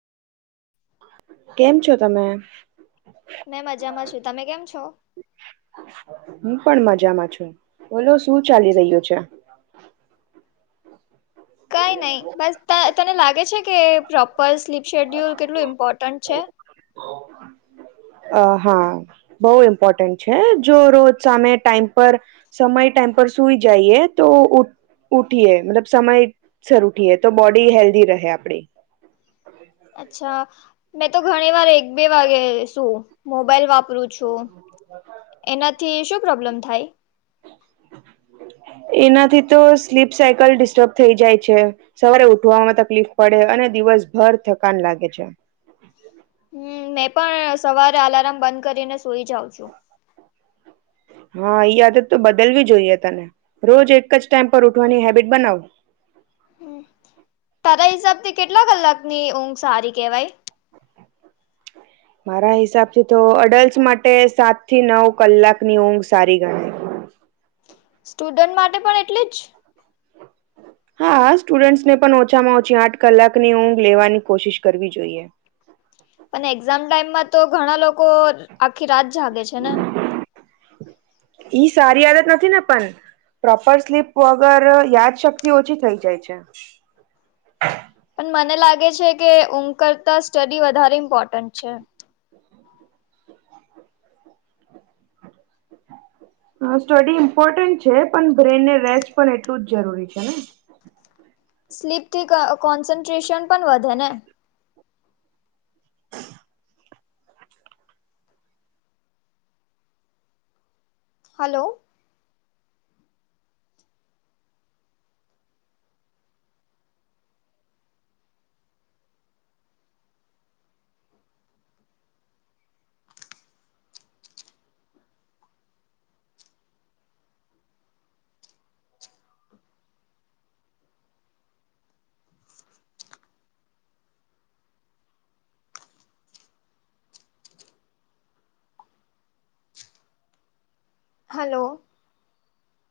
કેમ છો તમે મેં મજામાં છું તમે કેમ છો હું પણ મજામાં છું બોલો શું ચાલી રહ્યો છે કઈ નહી બસ તને લાગે છે કે પ્રોપર સ્લીપ શેડ્યુલ કેટલું ઇમ્પોર્ટન્ટ છે. અ હા બઉ ઇમ્પોર્ટન્ટ છે જો રોજ સામે ટાઈમ પર સમય ટાઈમ પર સુઈ જઈએ તો ઉઠીએ, મતલબ સમયસર ઉઠીએ તો બોડી હેલ્ધી રહે આપડી. અચ્છા મેં તો ઘણી વાર એક બે વાગે સુવ મોબાઈલ વાપ કરુ છું, એનાથી શું પ્રોબ્લેમ થાય? એનાથી તો સ્લીપ સાયકલ ડિસ્ટર્બ થઈ જાય છે. સવારે ઉઠવામાં તકલીફ પડે અને દિવસભર થકાન લાગે છે. હમ્મ, મેં પણ સવારે અલાર્મ બંધ કરીને સુઈ જાઉં છું. હા આદત તો બદલવી જોઈએ તને, રોજ એક જ ટાઈમ પર ઉઠવાની હેબિટ બનાવ. હમ્મ, તારા હિસાબથી કેટલા કલાકની ઊંઘ સારી કેવાય? મારા હિસાબથી તો અડલ્ટ માટે સાત થી નવ કલાકની ઊંઘ સારી ગણાય. સ્ટુડન્ટ માટે પણ એટલી જ? હા, સ્ટુડન્ટસ ને પણ ઓછામાં ઓછી આઠ કલાકની ઊંઘ લેવાની કોશિશ કરવી જોઈએ. પણ એક્ઝામ ટાઈમમાં તો ઘણા લોકો આખી રાત જાગે છે. ને [inaudible] ઈ સારી આદત નથી ને પણ. પ્રોપર સ્લીપ વગર યાદ શક્તિ ઓછી થઈ જાય છે. પણ મને લાગે છે કે, ઊંઘ કરતા સ્ટડી વધારે ઇમ્પોર્ટન્ટ છે. [inaudible] હા, સ્ટડી ઈમ્પોર્ટન્ટ છે, પણ બ્રેન ને રેસ્ટ પણ એટલું જ જરૂરી છે ને. સ્લીપથી ક કોન્સન્ટ્રેશન પણ વધે ને. Hello hello